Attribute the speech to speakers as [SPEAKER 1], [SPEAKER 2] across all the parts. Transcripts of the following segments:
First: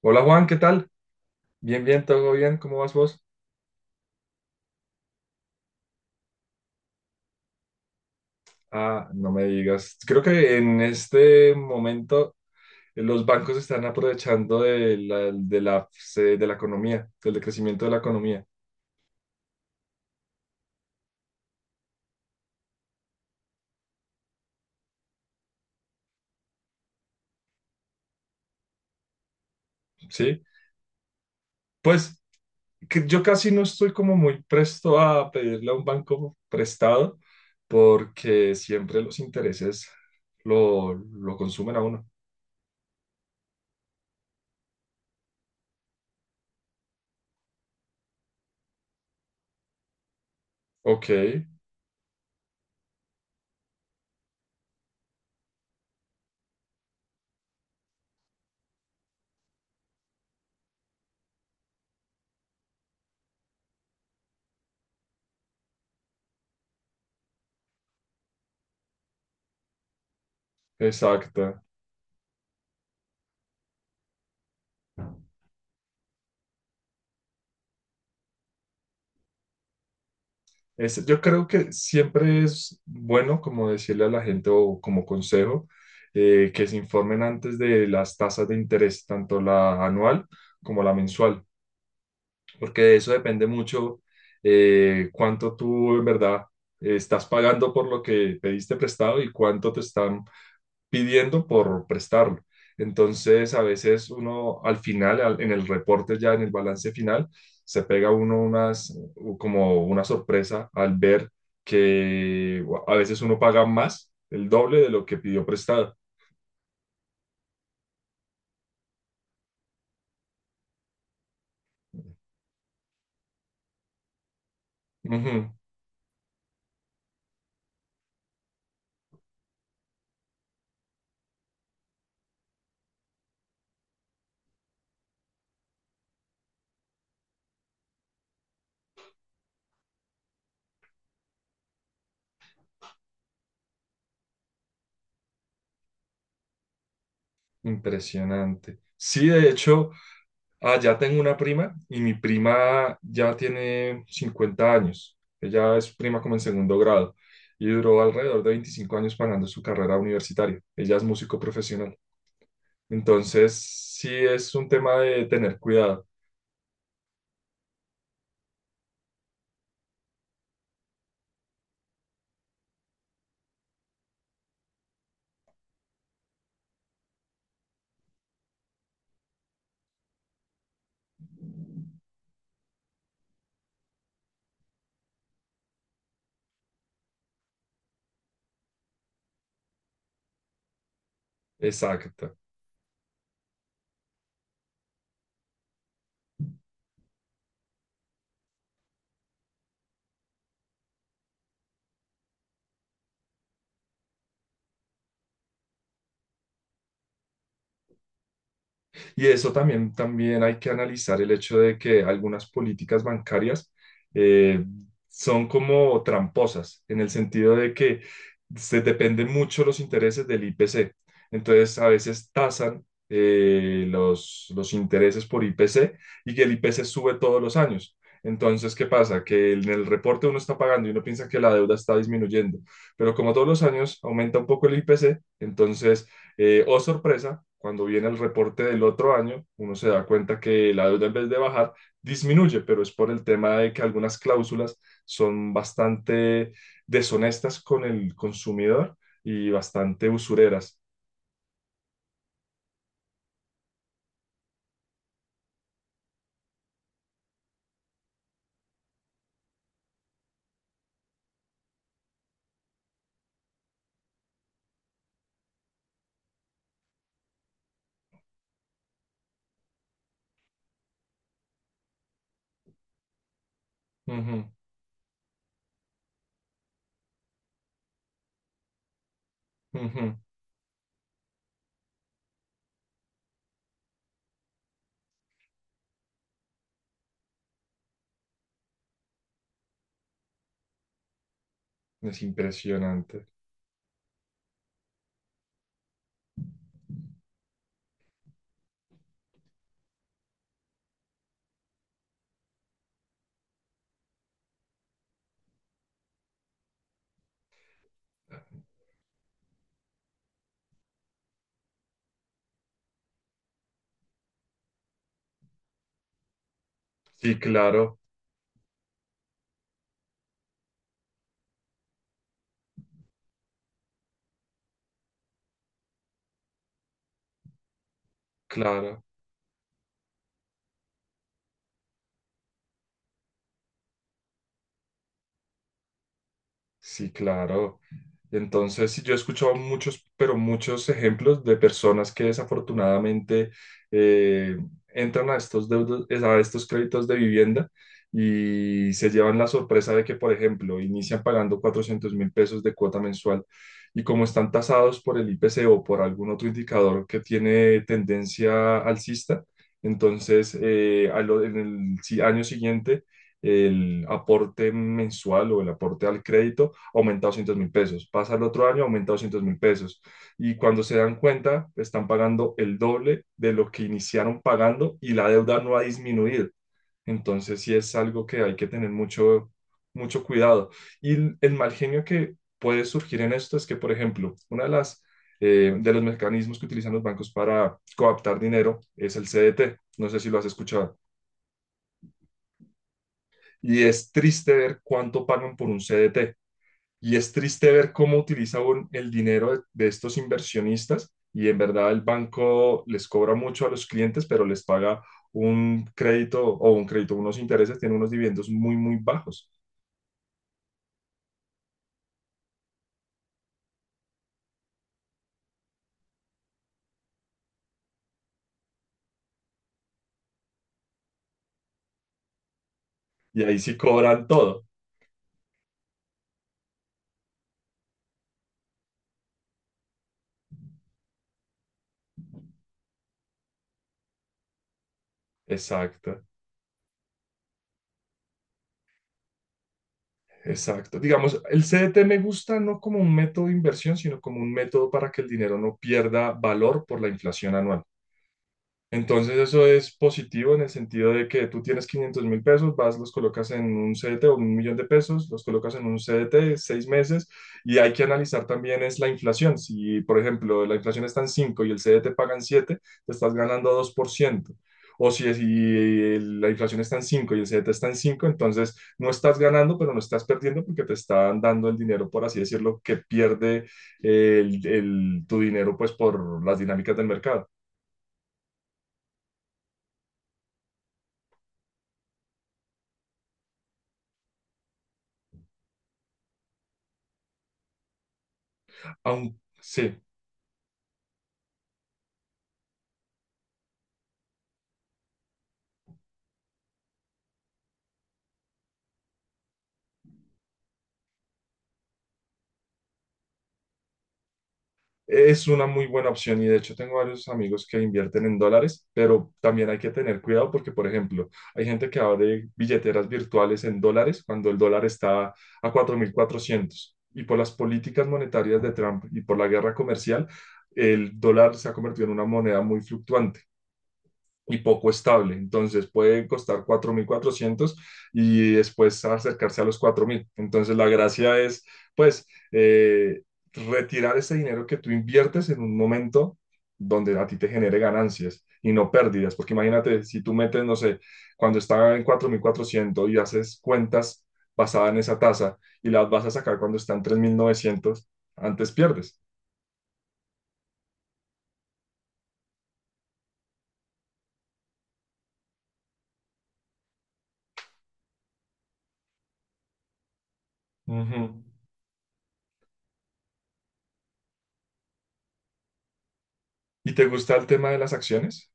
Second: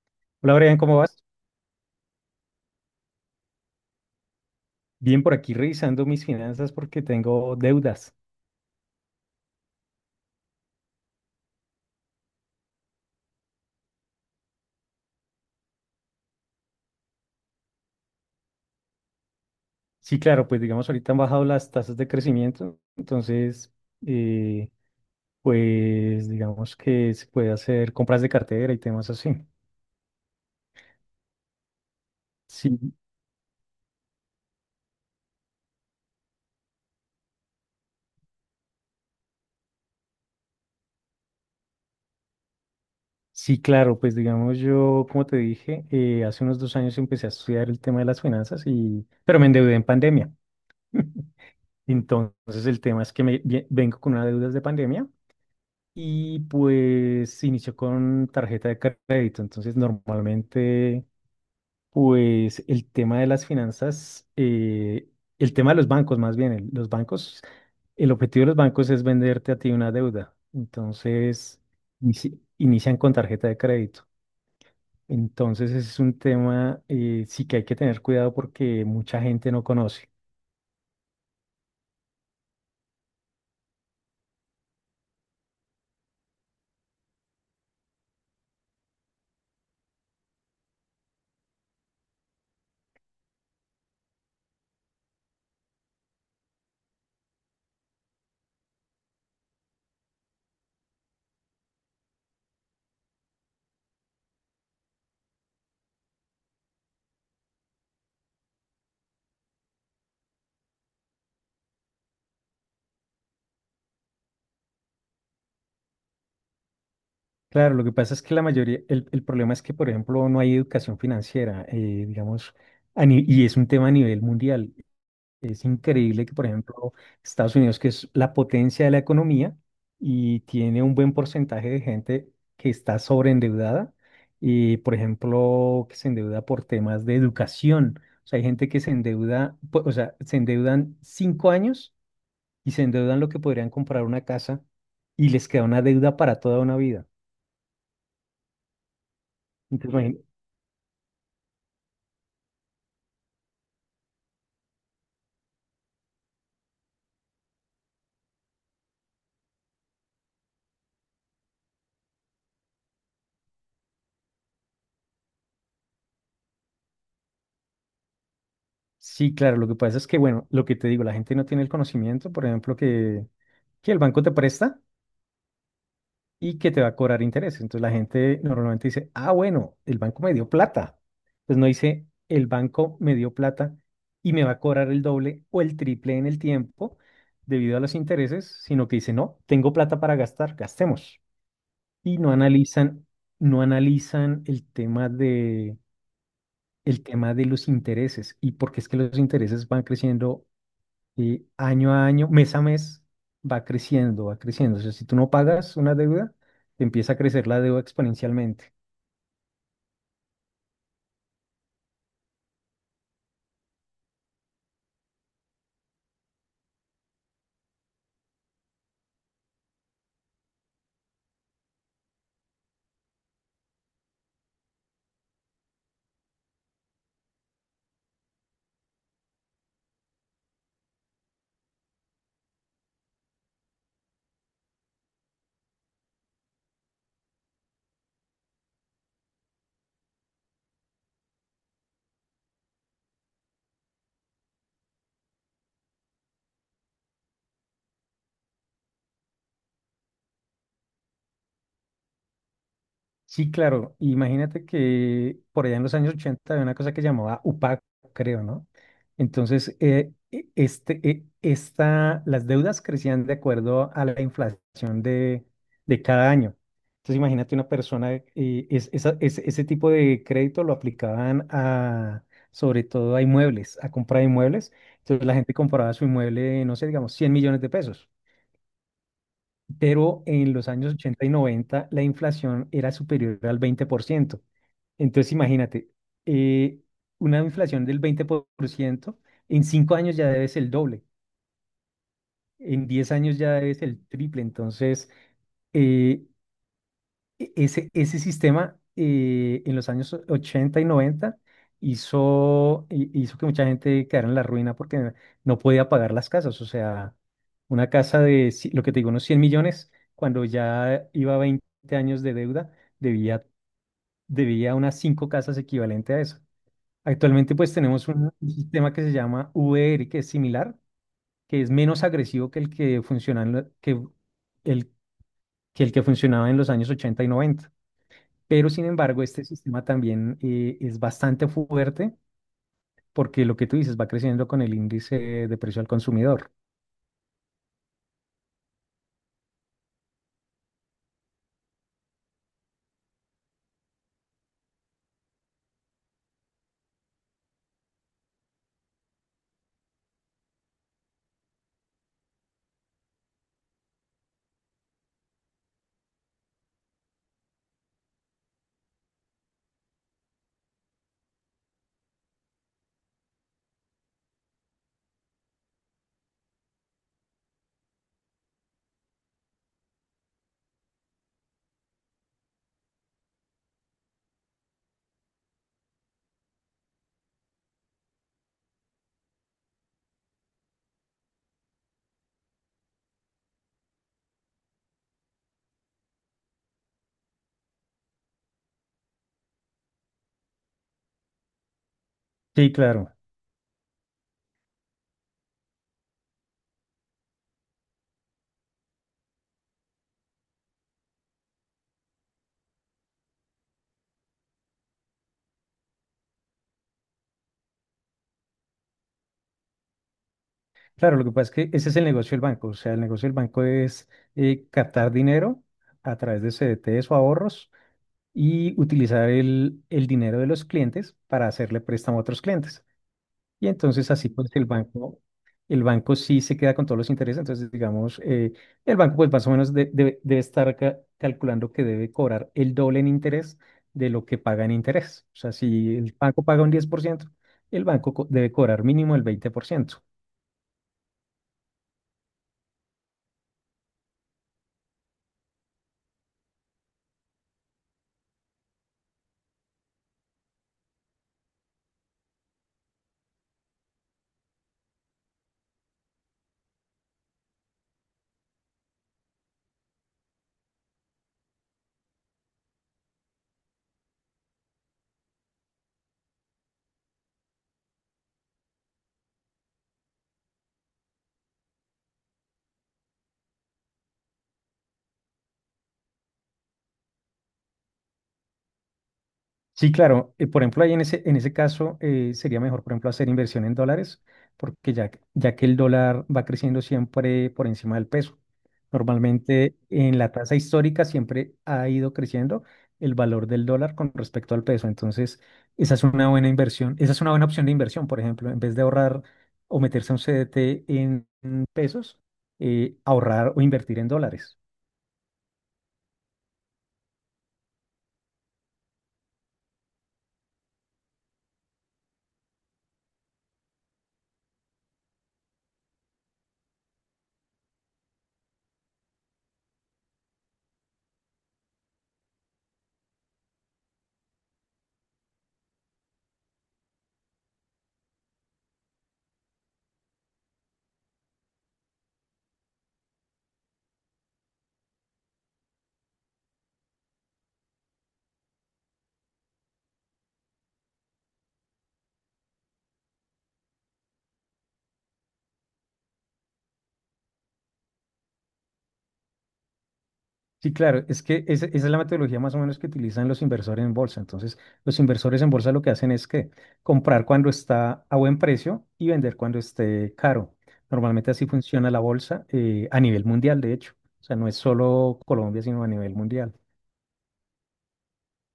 [SPEAKER 1] Hola Juan,
[SPEAKER 2] Hola,
[SPEAKER 1] ¿qué
[SPEAKER 2] Brian,
[SPEAKER 1] tal?
[SPEAKER 2] ¿cómo vas?
[SPEAKER 1] Bien, bien, todo bien, ¿cómo vas vos?
[SPEAKER 2] Bien, por aquí revisando mis finanzas porque tengo deudas.
[SPEAKER 1] Ah, no me digas. Creo que en este momento los bancos están aprovechando de la economía, del decrecimiento de la economía,
[SPEAKER 2] Sí, claro, pues digamos, ahorita han bajado las tasas de crecimiento, entonces, eh, pues digamos que se puede hacer compras de cartera y temas así.
[SPEAKER 1] ¿sí? Pues
[SPEAKER 2] Sí,
[SPEAKER 1] que yo casi no estoy como muy presto a pedirle a un banco prestado porque siempre los intereses lo consumen a uno.
[SPEAKER 2] sí, claro, pues digamos, yo, como te dije, hace unos 2 años empecé a estudiar el tema de las finanzas y, pero me endeudé en pandemia.
[SPEAKER 1] Ok,
[SPEAKER 2] Entonces, el tema es que vengo con una deuda de pandemia y pues se inició con tarjeta de crédito. Entonces, normalmente, pues el tema de las finanzas, el tema de los bancos más bien, los bancos, el objetivo de los bancos es venderte a ti una deuda. Entonces,
[SPEAKER 1] exacto.
[SPEAKER 2] inician con tarjeta de crédito. Entonces, ese es un tema sí que hay que tener cuidado porque mucha gente no conoce.
[SPEAKER 1] Yo creo que siempre es bueno como decirle a la gente o como consejo, que se informen antes de las tasas de interés, tanto la anual como la mensual, porque de eso depende mucho cuánto tú en verdad estás pagando por lo que pediste prestado y cuánto te están pidiendo por prestarlo. Entonces, a veces uno al final, en el reporte ya, en el balance final, se pega uno unas, como una sorpresa al ver que a veces uno paga más, el doble de lo que pidió prestado.
[SPEAKER 2] Claro, lo que pasa es que la mayoría, el problema es que, por ejemplo, no hay educación financiera, digamos, a ni- y es un tema a nivel mundial.
[SPEAKER 1] Ujú.
[SPEAKER 2] Es increíble que, por ejemplo, Estados Unidos, que es la potencia de la economía y tiene un buen porcentaje de gente que está sobreendeudada y, por ejemplo, que se endeuda por temas de educación. O sea, hay gente que se endeuda, o sea, se endeudan 5 años y se endeudan lo que podrían comprar una casa y les queda una deuda para toda una vida.
[SPEAKER 1] Impresionante. Sí, de hecho, allá tengo una prima y mi prima ya tiene 50 años. Ella es prima como en segundo grado y duró alrededor de 25 años pagando su carrera universitaria. Ella es músico profesional. Entonces, sí es un tema de tener cuidado.
[SPEAKER 2] Sí, claro, lo que pasa es que, bueno, lo que te digo, la gente no tiene el conocimiento, por ejemplo, que, el banco te presta y que te va a cobrar interés. Entonces la gente normalmente dice, ah, bueno, el banco me dio plata. Pues no dice, el banco me dio plata y me va a cobrar el doble o el triple en el tiempo debido a los intereses, sino que dice, no, tengo plata para gastar, gastemos. Y
[SPEAKER 1] Exacto.
[SPEAKER 2] no analizan el tema de los intereses y porque es que los intereses van creciendo y año a año, mes a mes, va creciendo, va creciendo. O sea, si tú no pagas una deuda, empieza a crecer la deuda exponencialmente.
[SPEAKER 1] Y eso también, también hay que analizar el hecho de que algunas políticas bancarias eh, son como tramposas, en el sentido de que se dependen mucho los intereses del IPC. Entonces, a veces tasan los intereses por IPC y que el IPC sube todos los años. Entonces, ¿qué pasa? Que en el reporte uno está pagando y uno piensa que la deuda está disminuyendo, pero como todos los años aumenta un poco el IPC, entonces, oh sorpresa, cuando viene el reporte del otro año, uno se da cuenta que la deuda en vez de bajar, disminuye, pero es por el tema de que algunas cláusulas son bastante deshonestas con el consumidor y bastante usureras.
[SPEAKER 2] Sí, claro. Imagínate que por allá en los años 80 había una cosa que llamaba UPAC, creo, ¿no? Entonces, las deudas crecían de acuerdo a la inflación de cada año. Entonces, imagínate una persona, ese tipo de crédito lo aplicaban a, sobre todo a inmuebles, a compra de inmuebles. Entonces, la gente compraba su inmueble, no sé, digamos, 100 millones de pesos,
[SPEAKER 1] Ujú, ujú.
[SPEAKER 2] pero en los años 80 y 90 la inflación era superior al 20%. Entonces, imagínate, eh, una inflación del 20% en 5 años ya debes el doble,
[SPEAKER 1] Es
[SPEAKER 2] en 10
[SPEAKER 1] impresionante.
[SPEAKER 2] años ya debes el triple. Entonces, eh, e- Ese sistema en los años 80 y 90 hizo, hizo que mucha gente quedara en la ruina porque no podía pagar las casas. O sea, una casa de, lo que te digo, unos 100 millones, cuando ya iba a 20 años de deuda, debía, debía unas 5 casas equivalente a eso.
[SPEAKER 1] Sí,
[SPEAKER 2] Actualmente pues
[SPEAKER 1] claro,
[SPEAKER 2] tenemos un sistema que se llama VR, que es similar, que es menos agresivo que el que funciona en lo- que, el, que el que funcionaba en los años 80 y noventa, pero sin
[SPEAKER 1] claro.
[SPEAKER 2] embargo, este sistema también es bastante fuerte porque lo que tú dices va creciendo con el índice de precio al consumidor.
[SPEAKER 1] Sí, claro. Entonces, sí, yo he escuchado muchos, pero muchos ejemplos de personas que desafortunadamente eh, entran a estos deudos, a estos créditos de vivienda y se llevan la sorpresa de que, por ejemplo, inician pagando 400 mil pesos de cuota mensual y como están tasados por el IPC o por algún otro indicador que tiene tendencia alcista, entonces en el año siguiente el aporte mensual o el aporte al crédito aumenta 200 mil pesos, pasa el otro año, aumenta 200 mil pesos. Y cuando se dan cuenta, están pagando el doble de lo que iniciaron pagando y la deuda no ha disminuido. Entonces sí es algo que hay que tener mucho, mucho cuidado. Y el mal genio que puede surgir en esto es que, por ejemplo, una de las... de los mecanismos que utilizan los bancos para coaptar dinero es el CDT. No sé si lo has escuchado.
[SPEAKER 2] Sí, claro.
[SPEAKER 1] Y es triste ver cuánto pagan por un CDT. Y es triste ver cómo utilizan el dinero de estos inversionistas y en verdad el banco les cobra mucho a los clientes, pero les paga un crédito o un crédito, unos intereses, tiene unos dividendos muy, muy bajos.
[SPEAKER 2] Claro, lo que pasa es que ese es el negocio del banco. O sea, el negocio del banco es captar dinero a través de CDTs o ahorros y utilizar el dinero de los clientes para hacerle préstamo a otros clientes.
[SPEAKER 1] Y ahí
[SPEAKER 2] Y
[SPEAKER 1] sí
[SPEAKER 2] entonces
[SPEAKER 1] cobran
[SPEAKER 2] así pues
[SPEAKER 1] todo.
[SPEAKER 2] el banco sí se queda con todos los intereses, entonces digamos, el banco pues más o menos debe estar calculando que debe cobrar el doble en interés de lo que paga en interés. O sea, si el
[SPEAKER 1] Exacto,
[SPEAKER 2] banco paga un 10%, el banco debe cobrar mínimo el 20%.
[SPEAKER 1] exacto. Digamos, el CDT me gusta no como un método de inversión, sino como un método para que el dinero no pierda valor por la inflación anual. Entonces eso es positivo en el sentido de que tú tienes 500 mil pesos, vas, los colocas en un CDT o un millón de pesos, los colocas en un CDT seis meses y hay que analizar también es la inflación. Si, por ejemplo, la inflación está en 5 y el CDT paga en 7, te estás ganando dos por ciento. O si, si la inflación está en 5 y el CDT está en 5, entonces no estás ganando, pero no estás perdiendo porque te están dando el dinero, por así decirlo, que pierde tu dinero pues por las dinámicas del mercado.
[SPEAKER 2] Sí, claro. Por ejemplo, ahí en ese caso sería mejor, por ejemplo, hacer inversión en dólares, porque ya, ya que el dólar va creciendo siempre por encima del peso. Normalmente
[SPEAKER 1] Sí.
[SPEAKER 2] en la tasa histórica siempre ha ido creciendo el valor del dólar con respecto al peso. Entonces, esa es una buena inversión, esa es una buena opción de inversión, por ejemplo, en vez de ahorrar o meterse a un CDT en pesos, ahorrar o invertir en dólares.
[SPEAKER 1] Es una muy buena opción y de hecho tengo varios amigos que invierten en dólares, pero también hay que tener cuidado porque, por ejemplo, hay gente que abre billeteras virtuales en dólares cuando el dólar está a 4.400 y por las políticas monetarias de Trump y por la guerra comercial, el dólar se ha convertido en una moneda muy fluctuante y poco estable. Entonces puede costar 4.400 y después acercarse a los cuatro mil. Entonces la gracia es, pues, eh, retirar ese dinero que tú inviertes en un momento donde a ti te genere ganancias y no pérdidas. Porque imagínate, si tú metes, no sé, cuando está en 4.400 y haces cuentas basadas en esa tasa y las vas a sacar cuando está en 3.900 antes pierdes.
[SPEAKER 2] Sí, claro, es que esa es la metodología más o menos que utilizan los inversores en bolsa. Entonces, los inversores en bolsa lo que hacen es que comprar cuando está a buen precio y vender cuando esté caro.
[SPEAKER 1] Uh
[SPEAKER 2] Normalmente
[SPEAKER 1] -huh.
[SPEAKER 2] así funciona la bolsa a nivel mundial, de hecho. O sea, no es solo Colombia, sino a nivel mundial.
[SPEAKER 1] ¿Y te gusta el tema de las acciones?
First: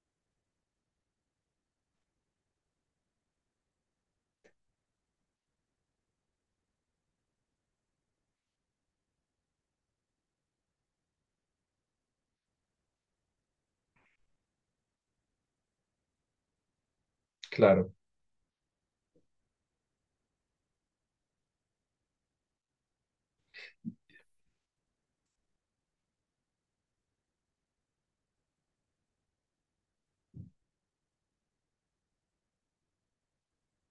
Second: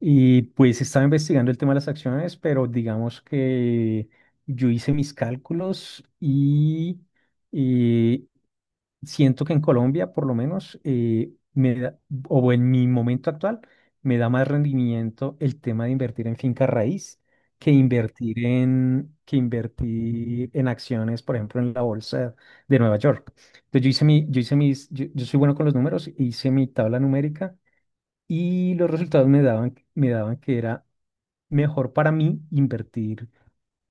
[SPEAKER 2] Y pues estaba investigando el tema de las acciones, pero digamos que yo hice mis cálculos y siento que en Colombia, por lo menos, o en mi momento actual, me da más rendimiento el tema de invertir en finca raíz
[SPEAKER 1] Claro,
[SPEAKER 2] que invertir en acciones, por ejemplo, en la bolsa de Nueva York. Entonces, yo hice mi, yo hice mis, yo soy bueno con los números, hice mi tabla numérica y los resultados me daban que era mejor para mí invertir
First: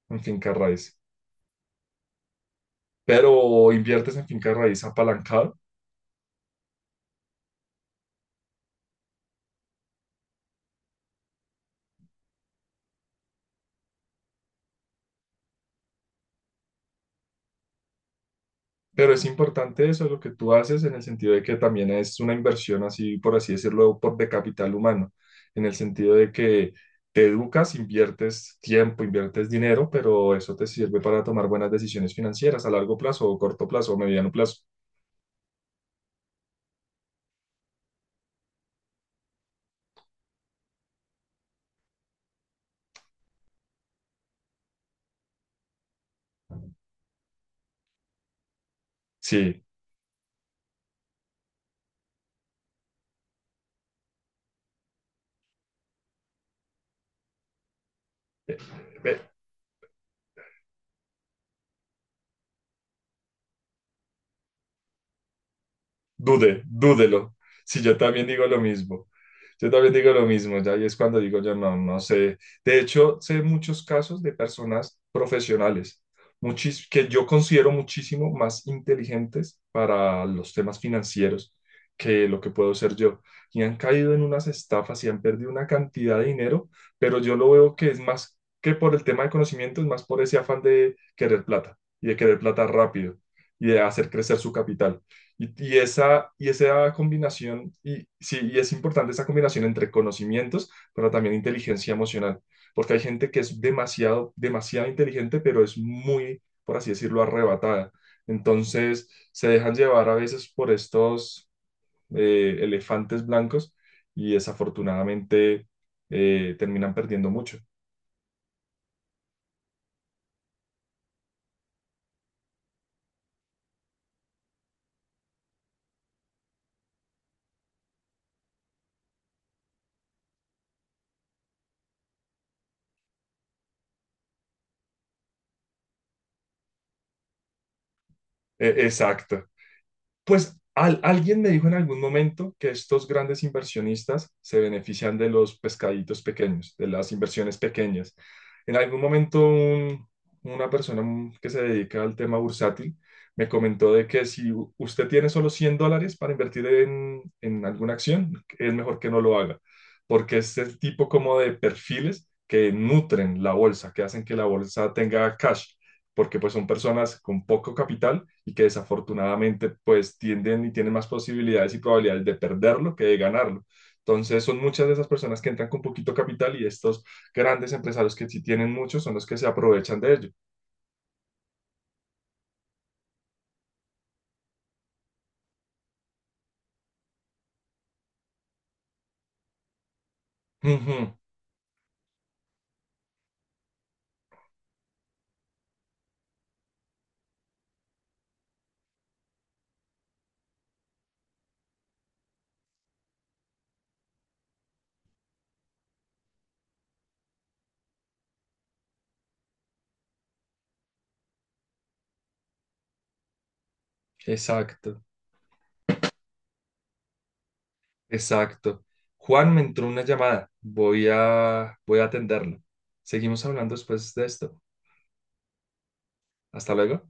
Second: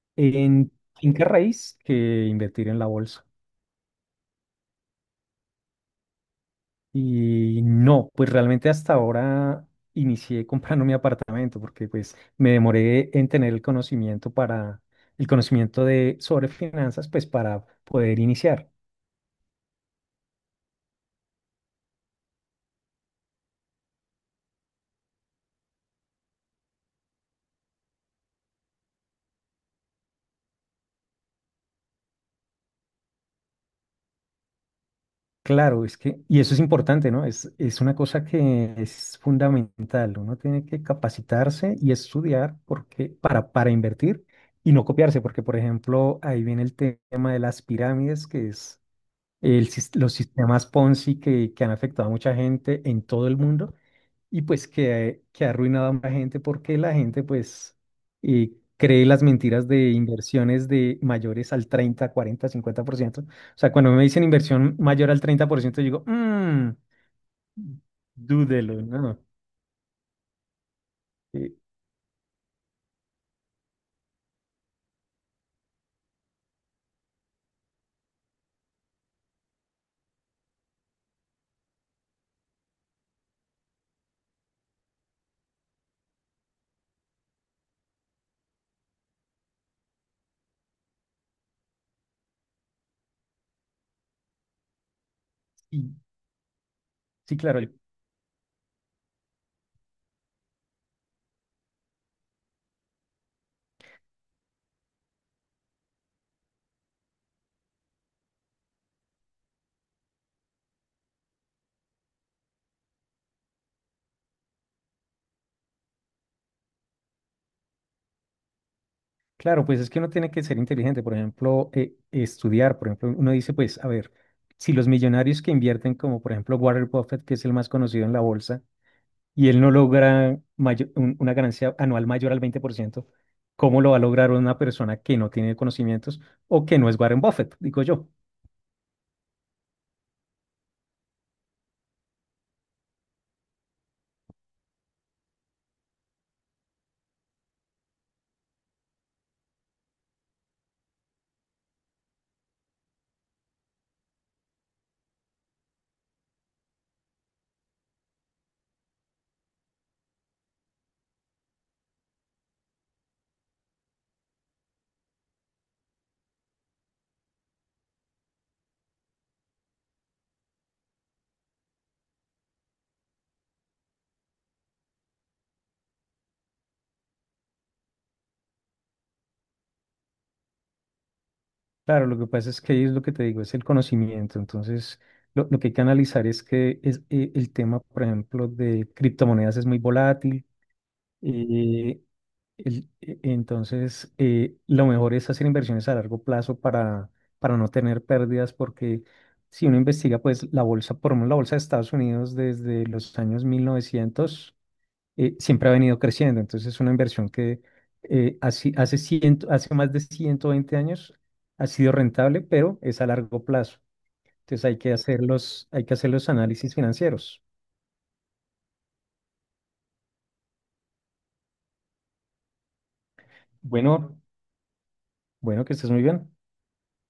[SPEAKER 1] en Finca
[SPEAKER 2] en
[SPEAKER 1] Raíz.
[SPEAKER 2] finca raíz que invertir en la bolsa.
[SPEAKER 1] Pero inviertes en finca raíz apalancado.
[SPEAKER 2] Y no, pues realmente hasta ahora inicié comprando mi apartamento porque pues me demoré en tener el conocimiento para el conocimiento de sobre finanzas pues para poder iniciar.
[SPEAKER 1] Pero es importante eso, lo que tú haces, en el sentido de que también es una inversión, así por así decirlo, por, de capital humano, en el sentido de que te educas, inviertes tiempo, inviertes dinero, pero eso te sirve para tomar buenas decisiones financieras a largo plazo, o corto plazo, o mediano plazo.
[SPEAKER 2] Claro, es que y eso es importante, ¿no? Es una cosa que es fundamental. Uno tiene que capacitarse y estudiar porque para invertir y no copiarse, porque por ejemplo, ahí viene el tema de las pirámides que es
[SPEAKER 1] Sí,
[SPEAKER 2] los sistemas Ponzi que, han afectado a mucha gente en todo el mundo y pues que, ha arruinado a mucha gente porque la gente pues eh, cree las mentiras de inversiones de mayores al 30, 40, 50%. O sea, cuando me dicen inversión mayor al 30%, yo digo,
[SPEAKER 1] dude, dúdelo. Si yo también digo lo
[SPEAKER 2] dúdelo,
[SPEAKER 1] mismo.
[SPEAKER 2] ¿no?
[SPEAKER 1] Yo también digo lo mismo, ya, y es cuando digo
[SPEAKER 2] Eh,
[SPEAKER 1] yo no, no sé. De hecho, sé muchos casos de personas profesionales, que yo considero muchísimo más inteligentes para los temas financieros que lo que puedo ser yo. Y han caído en unas estafas y han perdido una cantidad de dinero, pero yo lo veo que es más que por el tema de conocimiento, es más por ese afán de querer plata y de querer plata rápido y de hacer crecer su capital.
[SPEAKER 2] y,
[SPEAKER 1] Y esa
[SPEAKER 2] sí, claro.
[SPEAKER 1] combinación, y sí, y es importante esa combinación entre conocimientos, pero también inteligencia emocional, porque hay gente que es demasiado, demasiado inteligente, pero es muy, por así decirlo, arrebatada. Entonces, se dejan llevar a veces por estos elefantes blancos y desafortunadamente terminan perdiendo mucho.
[SPEAKER 2] Claro, pues es que uno tiene que ser inteligente, por ejemplo, estudiar, por ejemplo, uno dice, pues, a ver, si los millonarios que invierten, como por ejemplo Warren Buffett, que es el más conocido en la bolsa, y él no logra una ganancia anual mayor al 20%, ¿cómo lo va a lograr una persona que no tiene conocimientos o que no es Warren Buffett? Digo yo.
[SPEAKER 1] Exacto. Pues alguien me dijo en algún momento que estos grandes inversionistas se benefician de los pescaditos pequeños, de las inversiones pequeñas. En algún momento una persona, que se dedica al tema bursátil me comentó de que si usted tiene solo 100 dólares para invertir en alguna acción, es mejor que no lo haga, porque es el tipo como de perfiles que nutren la bolsa, que hacen que la bolsa tenga cash porque pues son personas con poco capital y que desafortunadamente pues tienden y tienen más posibilidades y probabilidades de perderlo que de ganarlo. Entonces son muchas de esas personas que entran con poquito capital y estos grandes empresarios que sí tienen muchos son los que se aprovechan de ello.
[SPEAKER 2] Claro, lo que pasa es que ahí es lo que te digo, es el conocimiento. Entonces, lo que hay que analizar es que es, el tema, por ejemplo, de criptomonedas es muy volátil.
[SPEAKER 1] Ujú,
[SPEAKER 2] Eh, entonces, lo mejor es hacer inversiones a largo plazo para, no tener pérdidas, porque si uno investiga, pues la bolsa, por lo menos la bolsa de Estados Unidos desde los años 1900, siempre ha venido creciendo. Entonces, es una inversión que hace más de 120 años ha sido rentable, pero es a largo plazo. Entonces, hay que
[SPEAKER 1] exacto,
[SPEAKER 2] hacer los, hay que hacer los análisis financieros.
[SPEAKER 1] exacto. Juan, me entró una llamada. Voy a, voy a atenderla. Seguimos hablando después
[SPEAKER 2] Bueno,
[SPEAKER 1] de esto.
[SPEAKER 2] bueno, que estés muy bien.
[SPEAKER 1] Hasta luego.